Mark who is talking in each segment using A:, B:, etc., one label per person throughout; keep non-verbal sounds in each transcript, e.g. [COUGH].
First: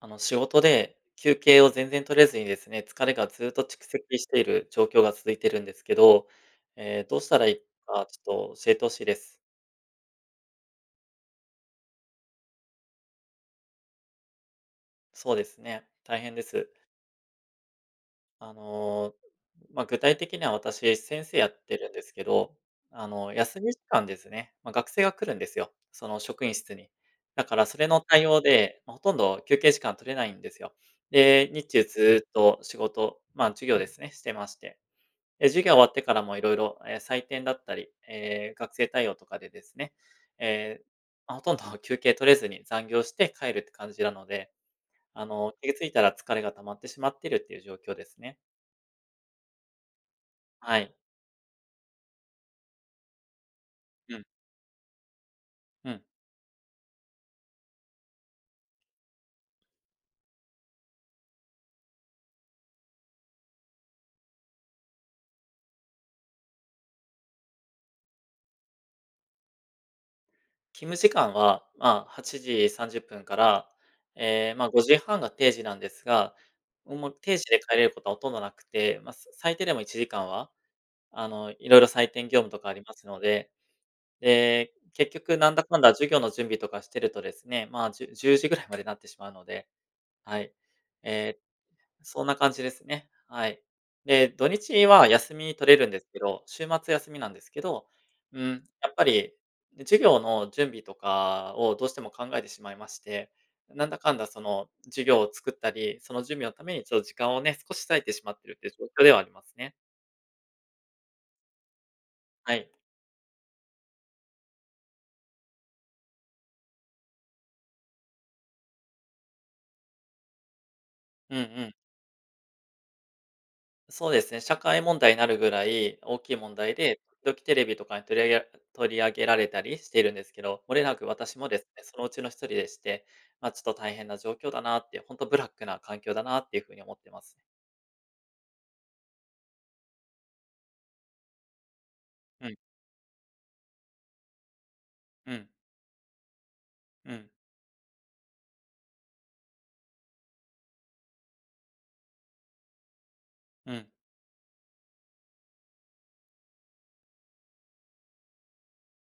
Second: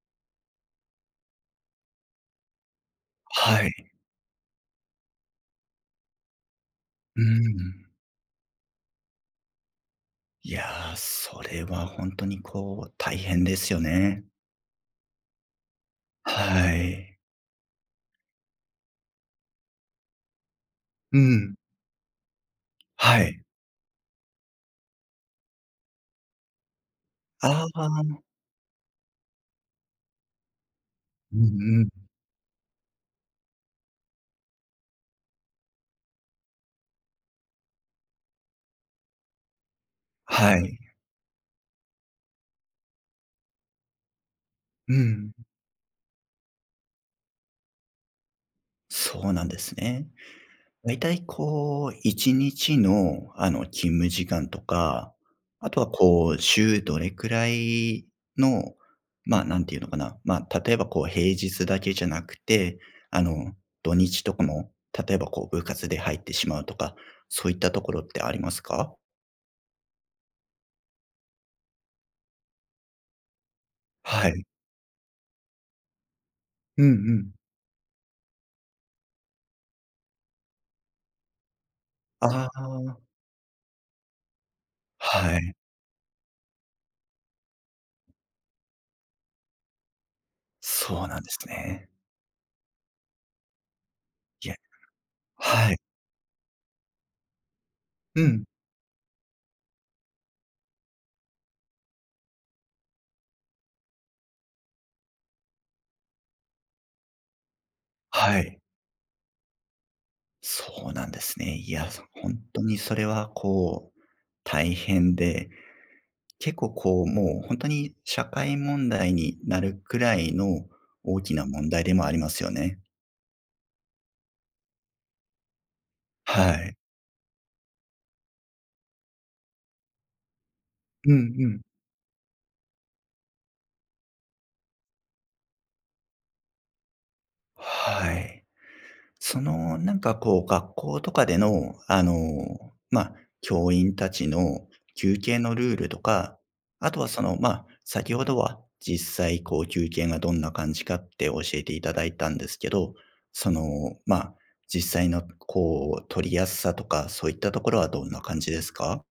A: 仕事で休憩を全然取れずにですね、疲れがずっと
B: はい。
A: 蓄積している状況が続いてるんですけど、どう
B: う
A: したらいい
B: ん。
A: か、ちょっと教えてほしいです。
B: いやー、それは本当にこう、大変ですよね。
A: そうですね、大変です。
B: はい。
A: あのー、まあ、具体的には私、
B: う
A: 先生や
B: ん。
A: ってるんですけど、
B: はい。
A: 休み時間ですね、まあ、学生が来るんですよ、その職員室に。だから、
B: あ
A: それ
B: あ。
A: の対応で、まあほとんど休憩時間取れないんですよ。
B: う
A: で、日
B: んう
A: 中
B: ん。
A: ずっと仕事、まあ、授業ですね、してまして。授業終わってからもいろいろ採点だったり、学生対応とかでですね、
B: はい。
A: えーま、ほとんど [LAUGHS] 休憩取れずに残業して帰るって感じなので、
B: うん。
A: 気がついたら疲れが溜まってしまっているっていう状況ですね。
B: そうなんですね。
A: はい。
B: 大体こう、1日の勤務
A: うん、
B: 時間とか、あとは
A: うん。
B: こう、週どれくらいの、まあ、なんていうのかな、まあ、例えばこう、平日だけじゃなくて、あの、土日とかも、例えばこう、部活で入ってしまうとか、そういったところってありますか？
A: 勤務時間は、まあ、8時30分から、
B: はい。
A: まあ、5時半が定時なんですが、
B: うんう
A: もう
B: ん。
A: 定時で帰れることはほとんどなくて、まあ、最低でも1時間は、いろいろ採点業
B: あ
A: 務とかありま
B: あ、
A: すので、で、結局
B: は
A: なん
B: い。
A: だかんだ授業の準備とかしてるとですね、まあ、10時ぐらいまでなってしまうので、はい。
B: そうなんで
A: え
B: すね。
A: そんな感じですね。はい。で、土
B: いえ、
A: 日は休み取
B: は
A: れ
B: い。
A: るんですけど、週末休みなんですけど、
B: う
A: う
B: ん、
A: ん、やっぱり授業の準備とかをどうしても考えてしまいまして、なんだかんだその授業を作ったり、その準備のためにちょっと時間をね、少し割いてしま
B: は
A: ってる
B: い。
A: っていう状況ではありますね。
B: そうなんですね。いや、本
A: は
B: 当
A: い。
B: にそれはこう、大変で、結構こう、もう本当に社会問題になるくらいの大
A: う
B: き
A: んう
B: な問
A: ん。
B: 題でもありますよね。
A: そうですね、社会問題になるぐらい大きい
B: は
A: 問題
B: い。
A: で、時々テレビとかに取り上げられたりしているんですけど、漏れなく
B: うん
A: 私も
B: う
A: で
B: ん。
A: すね、そのうちの一人でして、まあ、ちょっと大変な状況だなって、本当ブラックな環境だなっていうふうに思ってますね。
B: はい。その、なんかこう、学校とかでの、
A: うん、
B: まあ、教員たちの休
A: う
B: 憩
A: ん、
B: のルールとか、あとは
A: う
B: そ
A: ん、
B: の、まあ、先ほどは実際こう休憩がどんな感じかって教えていただいたんですけど、その、
A: うん。
B: まあ、実際のこう取りやすさとか、そういったところはどんな感じですか？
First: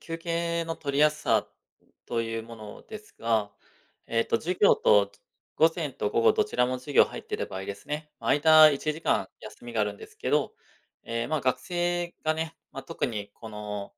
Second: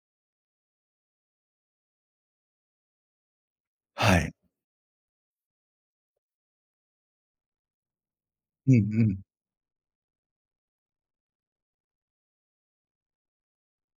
A: 休憩の取りやすさというものですが、
B: はい。
A: 授業と午前と午後どちらも授業入っている場合ですね、ま、間
B: うんう
A: 1
B: ん。
A: 時間休みがあるんですけど、ま、学生がね、まあ、特にこの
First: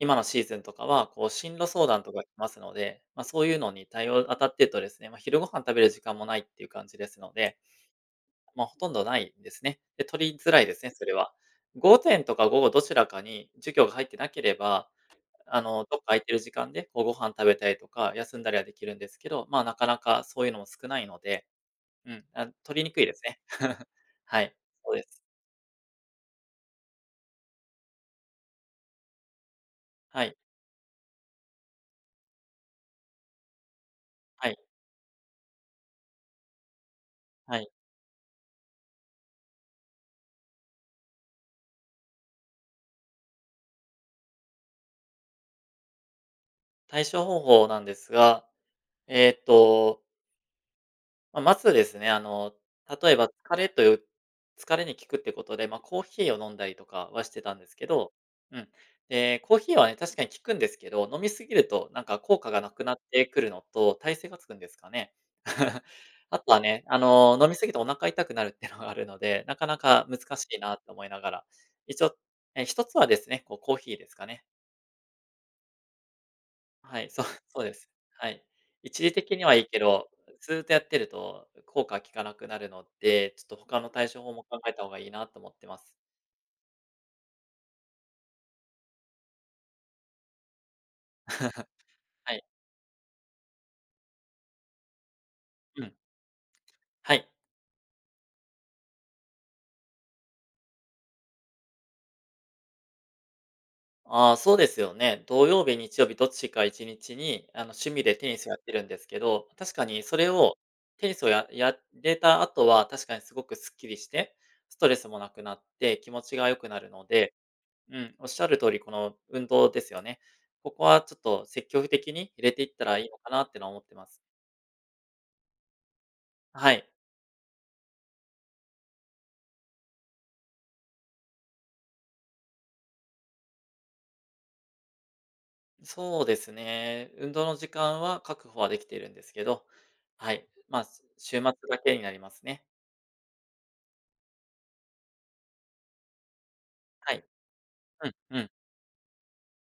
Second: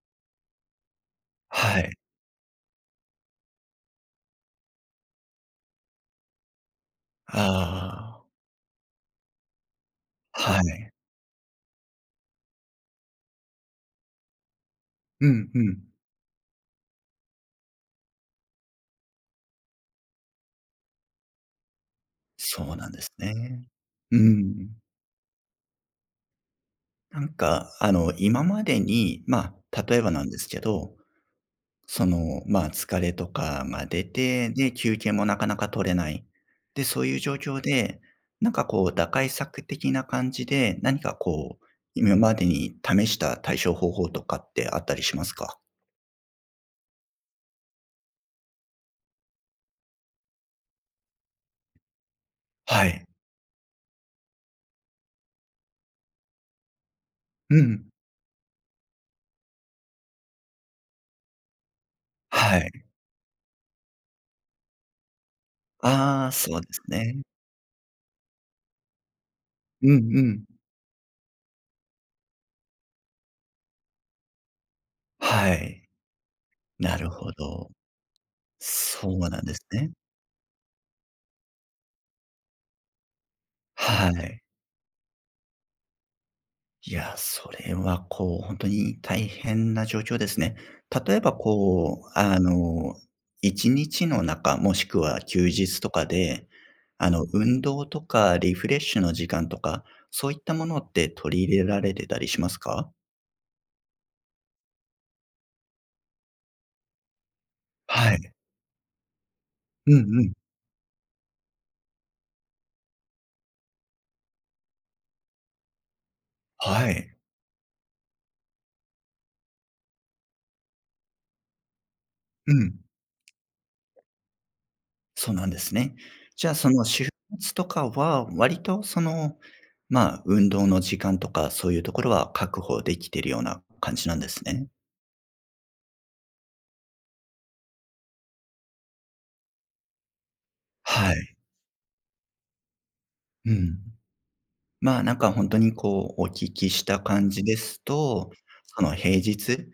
A: 今のシーズンとかは、こう進路
B: は
A: 相
B: い。
A: 談とか来ますので、まあ、そういうのに対応当たってるとですね、まあ、昼ご飯食べる時間もないっていう感じですので、
B: あ
A: まあ、ほとんどないんですね。で、取り
B: あ、
A: づ
B: は
A: らいです
B: い。
A: ね、それは。午前とか午後どちらかに授業が入ってなければ、
B: うんうん。
A: どっか空いてる時間で、こうご飯食べたりとか、休んだりはできるんですけど、まあ、なかなかそういうのも少ないので、うん、あ、
B: そう
A: 取り
B: な
A: に
B: ん
A: く
B: で
A: い
B: す
A: ですね。
B: ね。
A: [LAUGHS]
B: う
A: はい、
B: ん。
A: そうです。
B: なんか、今までに、まあ、例えば
A: は
B: なん
A: い、
B: ですけど、その、まあ、疲れとかが出
A: は
B: て、
A: い、
B: で、休憩もなかなか取れない。で、そういう状
A: は
B: 況
A: い。
B: で、なんかこう、打開策的な感じで、何かこう、今までに試した対処方法とかってあったりしますか？
A: 対処方法なんですが、えーっとまあ、まずですね、
B: はい。
A: 例えば疲れという疲れに効くってことで、まあ、コーヒーを飲んだりとかはしてた
B: う
A: んです
B: ん。
A: けど、うん。で、コーヒーはね、確かに効くんですけど、飲みすぎるとなんか効果
B: は
A: がなく
B: い。
A: なってくるのと、耐性がつくんですかね。[LAUGHS]
B: ああ、
A: あと
B: そ
A: は
B: うです
A: ね、
B: ね。
A: 飲み過ぎてお腹痛くなるっていうのがあるので、なかな
B: うんう
A: か難
B: ん。
A: しいなと思いながら、一応、つはですね、こうコーヒーですかね。
B: はい。な
A: はい、
B: る
A: そう、
B: ほ
A: [LAUGHS] そう
B: ど。
A: です。はい。一
B: そ
A: 時
B: う
A: 的
B: な
A: に
B: んで
A: はい
B: す
A: いけ
B: ね。
A: ど、ずっとやってると効かなくなるので、ちょっと他の対
B: は
A: 処法
B: い。
A: も考えた方がいいなと思ってます。
B: いや、それはこう、本当に大変な状況ですね。例えば
A: [LAUGHS]
B: こう、
A: はい。
B: 1日の中、もしくは休日
A: う
B: と
A: ん。
B: かで、
A: はい。
B: 運動とかリフレッシュの時間とか、そういったものって取り入れられてたりしますか？
A: ああ、そうですよね。土曜日、日曜日どっちか1日に、趣味
B: は
A: でテ
B: い。
A: ニスやってるんですけど、確か
B: うん
A: にそ
B: う
A: れ
B: ん。
A: をテニスをやれた後は確かにすごくスッキリして、ストレスもなくなって気持ちが良くなる
B: は
A: の
B: い。
A: で、うん、おっしゃる通り、この運動ですよね。ここはちょっと積極的に入れ
B: う
A: ていっ
B: ん。
A: たらいいのかなってのは思ってます。
B: そうなんですね。じゃあ、そ
A: は
B: の
A: い。
B: 週末とかは、割とその、まあ、運動の時間とか、そういうところは確保できてるような感じなんですね。
A: そうですね。運動の時間は確保はできているんですけど、はい。まあ、
B: はい。
A: 週末だけになりますね。
B: うん。まあ、なんか本当にこう、お聞きした
A: はい。
B: 感じです
A: うん、
B: と、
A: うん。
B: その平日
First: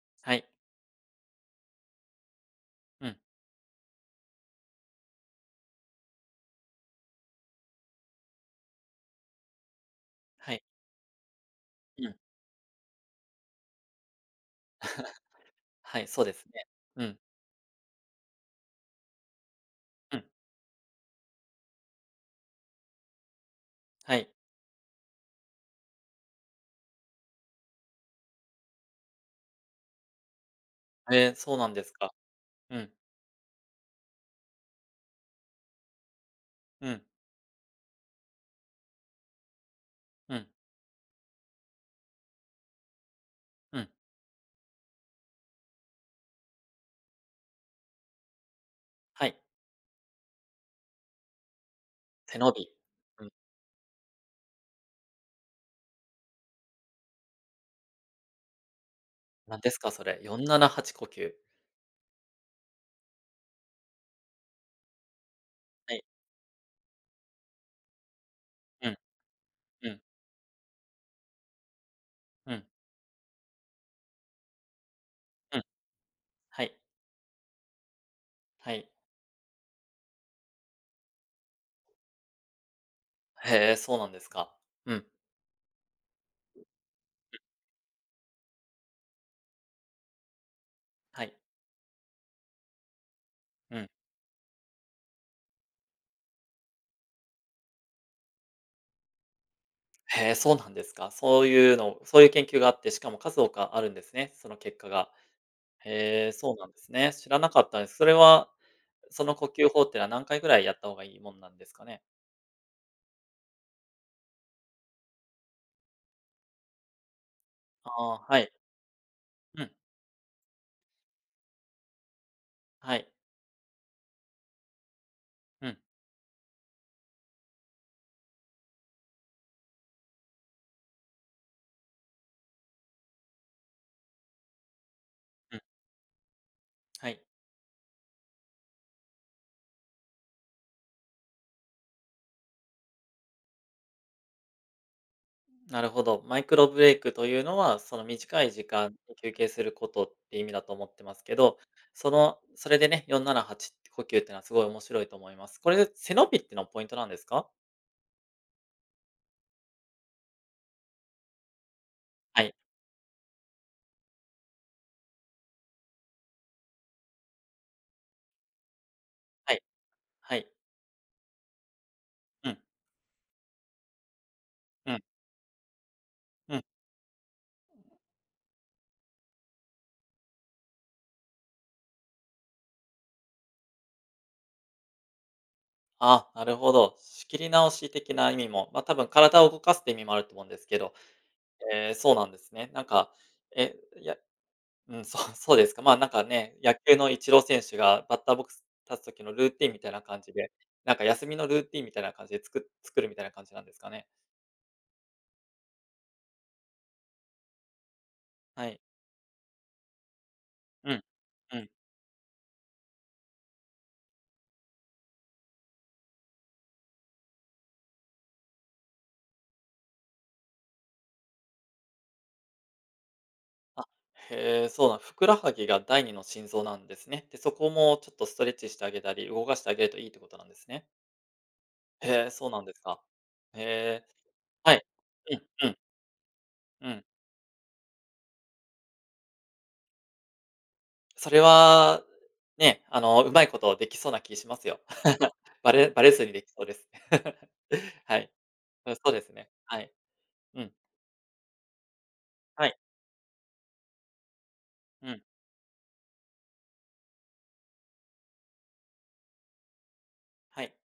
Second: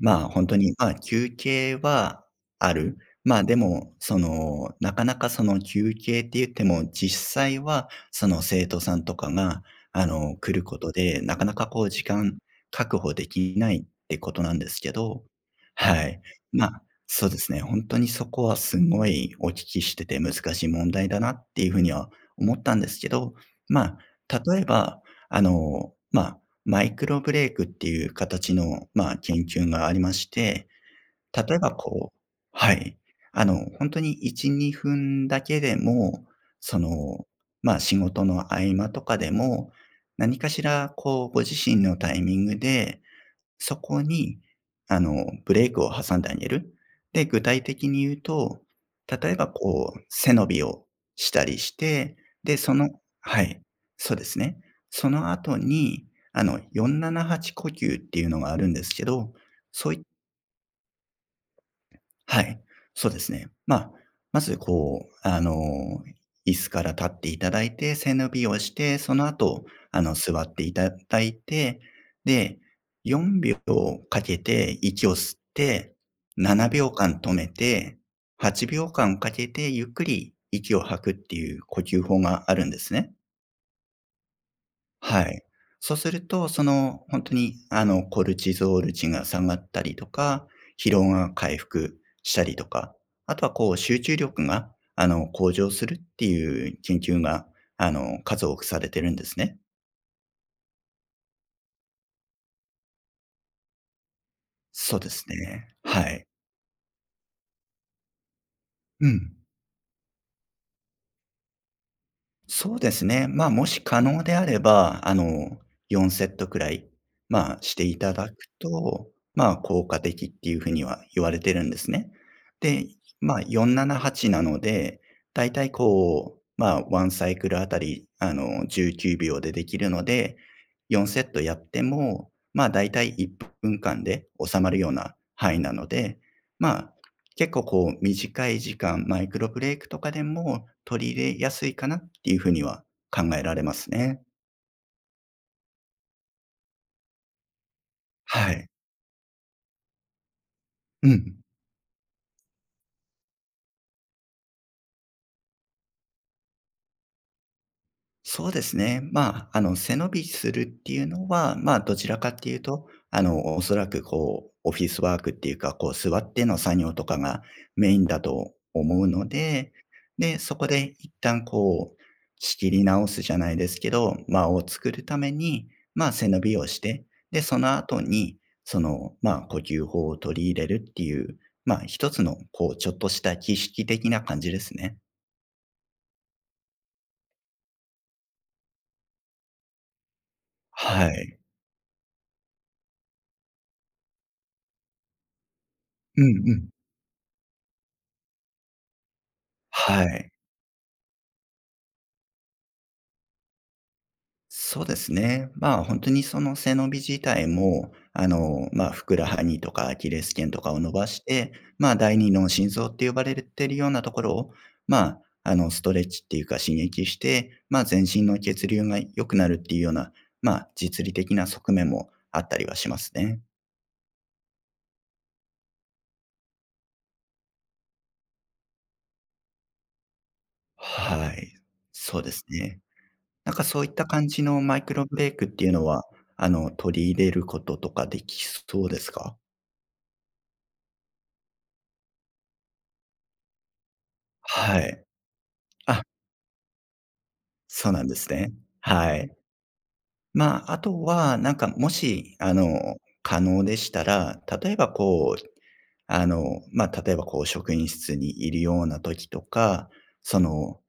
B: まあ、
A: は
B: 本
A: い。
B: 当に、まあ、休憩はある。
A: うん。
B: まあ、でも、その、なかなかその休憩って言っても、実際はその生徒さんとかが、来
A: は
B: る
A: い。
B: ことで、なかなかこう時
A: うん。
B: 間確保できないってことなんですけど、
A: [LAUGHS] は
B: は
A: い、
B: い。
A: そうですね。
B: まあ、
A: うん、
B: そうですね、本当にそこはすごいお聞きして
A: う
B: て
A: ん。
B: 難しい問題だなっていう風には思ったんですけど、ま
A: はい。
B: あ、例えば、まあマイクロブレイクっていう形の、まあ、研究がありまして、
A: そ
B: 例
A: う
B: え
A: な
B: ば
A: んですか。
B: こうは
A: うん、
B: い。ほんに1、2分だけでも、そ
A: うん、
B: の、まあ、仕事の合間とかでも、
A: う
B: 何
A: ん、
B: かしらこうご自身のタイミングでそ
A: うん。
B: こに、ブレイクを挟んであげる。で、具体的に言うと、
A: は
B: 例え
A: い。
B: ばこう、背伸びをしたりして、
A: 背伸
B: で、
A: び。
B: その
A: うん。
B: はい、そうですね。その後に、478呼吸っていうのがあるんですけど、
A: なんですか、
B: そういっ
A: それ。478呼吸。
B: はい、そうですね。まあ、まずこう、
A: はい。
B: 椅子から立っていただいて、背伸びをし
A: うん、
B: て、その後、
A: うん、
B: 座っていただいて、
A: うん、う
B: で、
A: ん。
B: 4秒かけて息を吸って、
A: はい。
B: 7秒間止めて、
A: は
B: 8
A: い。
B: 秒間かけてゆっくり息を吐くっていう呼吸法があるんですね。
A: へえ、そうなんですか。うん。
B: はい。そうすると、その、本当に、コルチゾール値が下がったりとか、疲労
A: は
B: が
A: い。
B: 回復したりとか、あとはこう
A: うん。
B: 集中力が、向上するっていう研究が、数多くされてるんですね。
A: へえ、そうなんですか。そういうのそういう研究があって、しかも数多くあるんですね、その結果
B: そう
A: が。
B: ですね。はい。
A: へえ、そうなんですね。知らなかったです。それは、
B: う
A: その
B: ん。
A: 呼吸法ってのは何回ぐらいやった方がいいもんなんですかね？
B: そうですね。まあ、もし可能であれば、4セットくらい、まあ、して
A: あ
B: いた
A: あ、
B: だく
A: はい。
B: と、まあ、
A: うん。
B: 効果的っていうふうには言われてるんですね。で、
A: はい。
B: まあ、4、7、8なはちなので、だいた
A: う
B: い
A: ん、
B: こう、まあ、ワンサイクルあたり、19秒でできるので、4セットやっても、まあ、だいたい1分間で収まるような
A: う
B: 範囲
A: ん、
B: なので、ま
A: はい。
B: 結構こう短い時間、マイクロブレイクとかでも取り入れやすいかなっていうふうには考えられますね。
A: なるほど。マイクロブレイクというのは、その短い
B: は
A: 時
B: い。
A: 間に休憩することって意味だと思って
B: う
A: ますけ
B: ん。
A: ど、それでね、478呼吸っていうのはすごい面白いと思います。これ、背伸びってのはポイントなんですか？
B: そうですね。まあ、背伸びするっていうのは、まあ、どちらかっ
A: は
B: て
A: い、
B: いうと、おそらくこう、オフィスワークっていうか、こう、座っての作業とかがメインだと思うの
A: はい、
B: で、
A: は
B: で、
A: い。
B: そこで一旦こう、
A: うん、
B: 仕切り直すじゃないですけど、間を
A: う
B: 作
A: ん、
B: るために、まあ、背伸
A: う
B: び
A: ん。
B: をして、で、その後に、その、まあ、呼吸法を取り入れるっていう、まあ、一つの、こう、ちょっとした儀式的な感じですね。
A: ああ、なるほど。仕切り直し的な意味も、まあ多分体を動かすって意味もあると思うんですけど、
B: はい。
A: そうなんですね。なんか、え、やうん、そう、[LAUGHS] そうですか。まあ、なん
B: う
A: か
B: んう
A: ね、
B: ん。
A: 野球のイチロー選手がバッターボックス立つ時のルーティンみたいな
B: は
A: 感
B: い。
A: じで、なんか休みのルーティンみたいな感じで作るみたいな感じなんですかね？
B: そうですね。まあ、本当にその背伸び自体も、
A: はい。
B: まあ、ふくらはぎとかアキレス腱とかを伸
A: うん。
B: ばして、
A: うん。
B: まあ、第二の心臓って呼ばれてるようなところを、まあ、ストレッチっていうか刺激して、まあ、全身の血流が良くなるっていうような、まあ、実利的な側面もあったりはしますね。
A: あ、へえ、そうなんふくらはぎが第二の心臓なんですね。で、そこもちょっとストレッチしてあげたり、動かしてあげるといいってことなんですね。
B: はい。そう
A: へえ、
B: です
A: そうなんです
B: ね。
A: か。
B: なん
A: へ
B: かそういっ
A: え、
B: た感じの
A: は
B: マイ
A: い。
B: クロブレイ
A: う
B: クって
A: ん、
B: い
A: う
B: う
A: ん、
B: のは、
A: うん。
B: 取り入れることとかできそうですか？
A: それは、ね、うまいことできそうな気しますよ。
B: はい。
A: [LAUGHS] バレバ
B: あ、
A: レずにできそうです。
B: そう
A: [LAUGHS]
B: なんで
A: は
B: す
A: い。
B: ね。
A: うん、そう
B: は
A: です
B: い。
A: ね。はい。
B: ま
A: うん。
B: あ、あとは、なんか、もし、
A: はい。
B: 可能でしたら、例えば
A: うん。
B: こう、職員室にいるような時とか、そ
A: はい。
B: の、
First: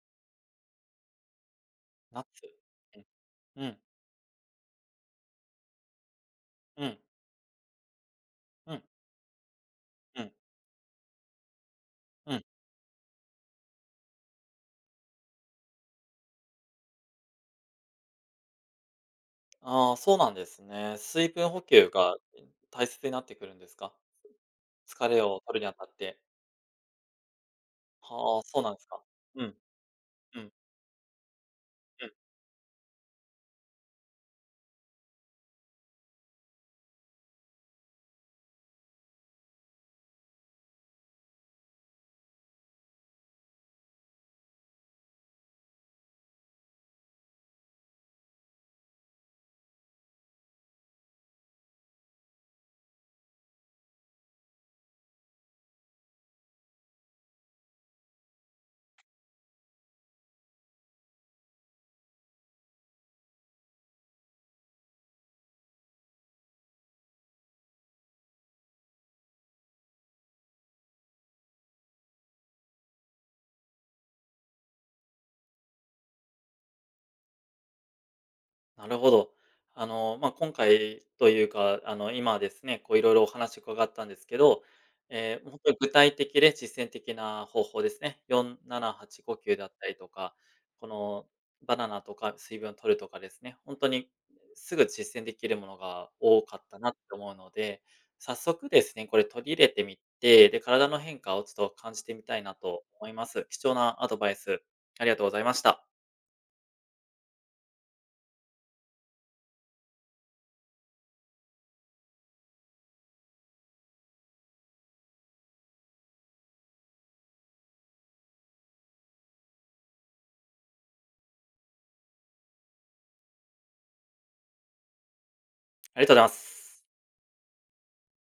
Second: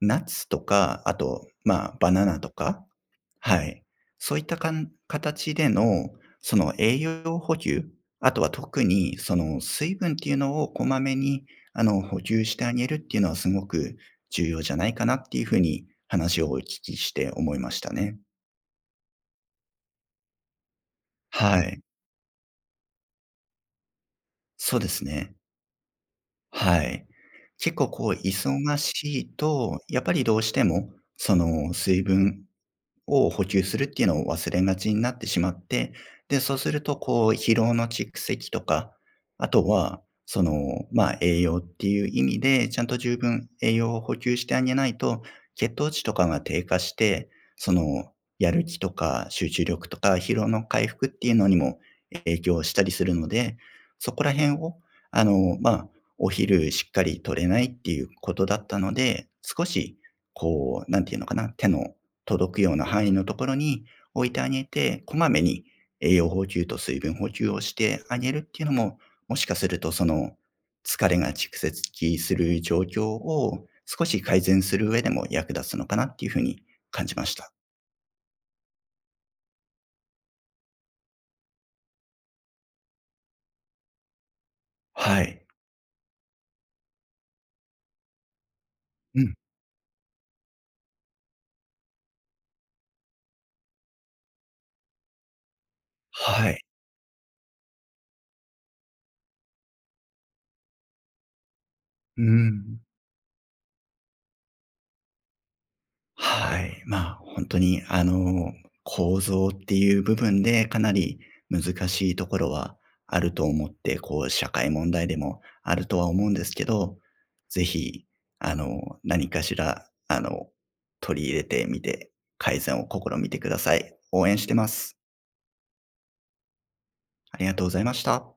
B: ナッツとか、あと、まあ、バ
A: ナ
B: ナ
A: ッ
B: ナ
A: ツ。
B: とか
A: うん。
B: は
A: うん。
B: い。そういったかん形での、その
A: う
B: 栄
A: ん。
B: 養補給、あとは特にその水分っ
A: う
B: て
A: ん。
B: いうのをこまめに、補
A: うん。
B: 給してあげるっていうのはすごく重要じゃないかなっていうふうに話をお聞きして思いましたね。
A: ああ、そうなんですね。水分
B: は
A: 補
B: い。
A: 給が、大切になってくるんですか？
B: そうです
A: 疲れ
B: ね。
A: を取るにあたって。
B: はい。結構こう
A: はあ、そうなん
B: 忙
A: ですか。
B: しい
A: うん。うん。
B: と、やっぱりど
A: う
B: う
A: ん。
B: しても、その水分を補給するっていうのを忘れがちになってしまって、で、そうするとこう疲労の蓄積とか、あとは、その、まあ、栄養っていう意味で、ちゃんと十分栄養を補給してあげないと、血糖値とかが低下して、その、やる気とか集中力とか疲労の回復っていうのにも影響したりするので、そこら辺を、まあ、お昼しっかり取れないっていうことだったので、少し、こう、なんていうのかな、手の届くような範囲のところに置いてあげて、こまめに栄養補給と水分補給をしてあげるっていうのも、もしかするとその疲れが蓄積する状況を少し改善する上でも役立つのかなっていうふうに感じました。
A: なるほど。まあ、今回というか、今ですね、こう、いろいろお話伺ったんですけど、
B: は
A: え
B: い。
A: え、本当に具体的で実践的な方法ですね。4、7、
B: う
A: 8、
B: ん。
A: 5、9だったりとか、このバナナとか水分を取るとかですね、本当にすぐ実践できるものが多
B: は
A: かっ
B: い。
A: たなって思うので、早速ですね、これ取り入れてみて、で、体の変化をちょっと感じてみ
B: う
A: たいな
B: ん。
A: と思います。貴重なアドバイスありがとうございました。
B: はい。まあ、本当に、構造っていう部分で、かなり難しいところはあると思って、こう、社会問題でもあるとは思うんですけど、ぜひ何かしら、取り入れてみて、改善を試みてください。応援してます。
A: ありがとうございます。
B: ありがとうございました。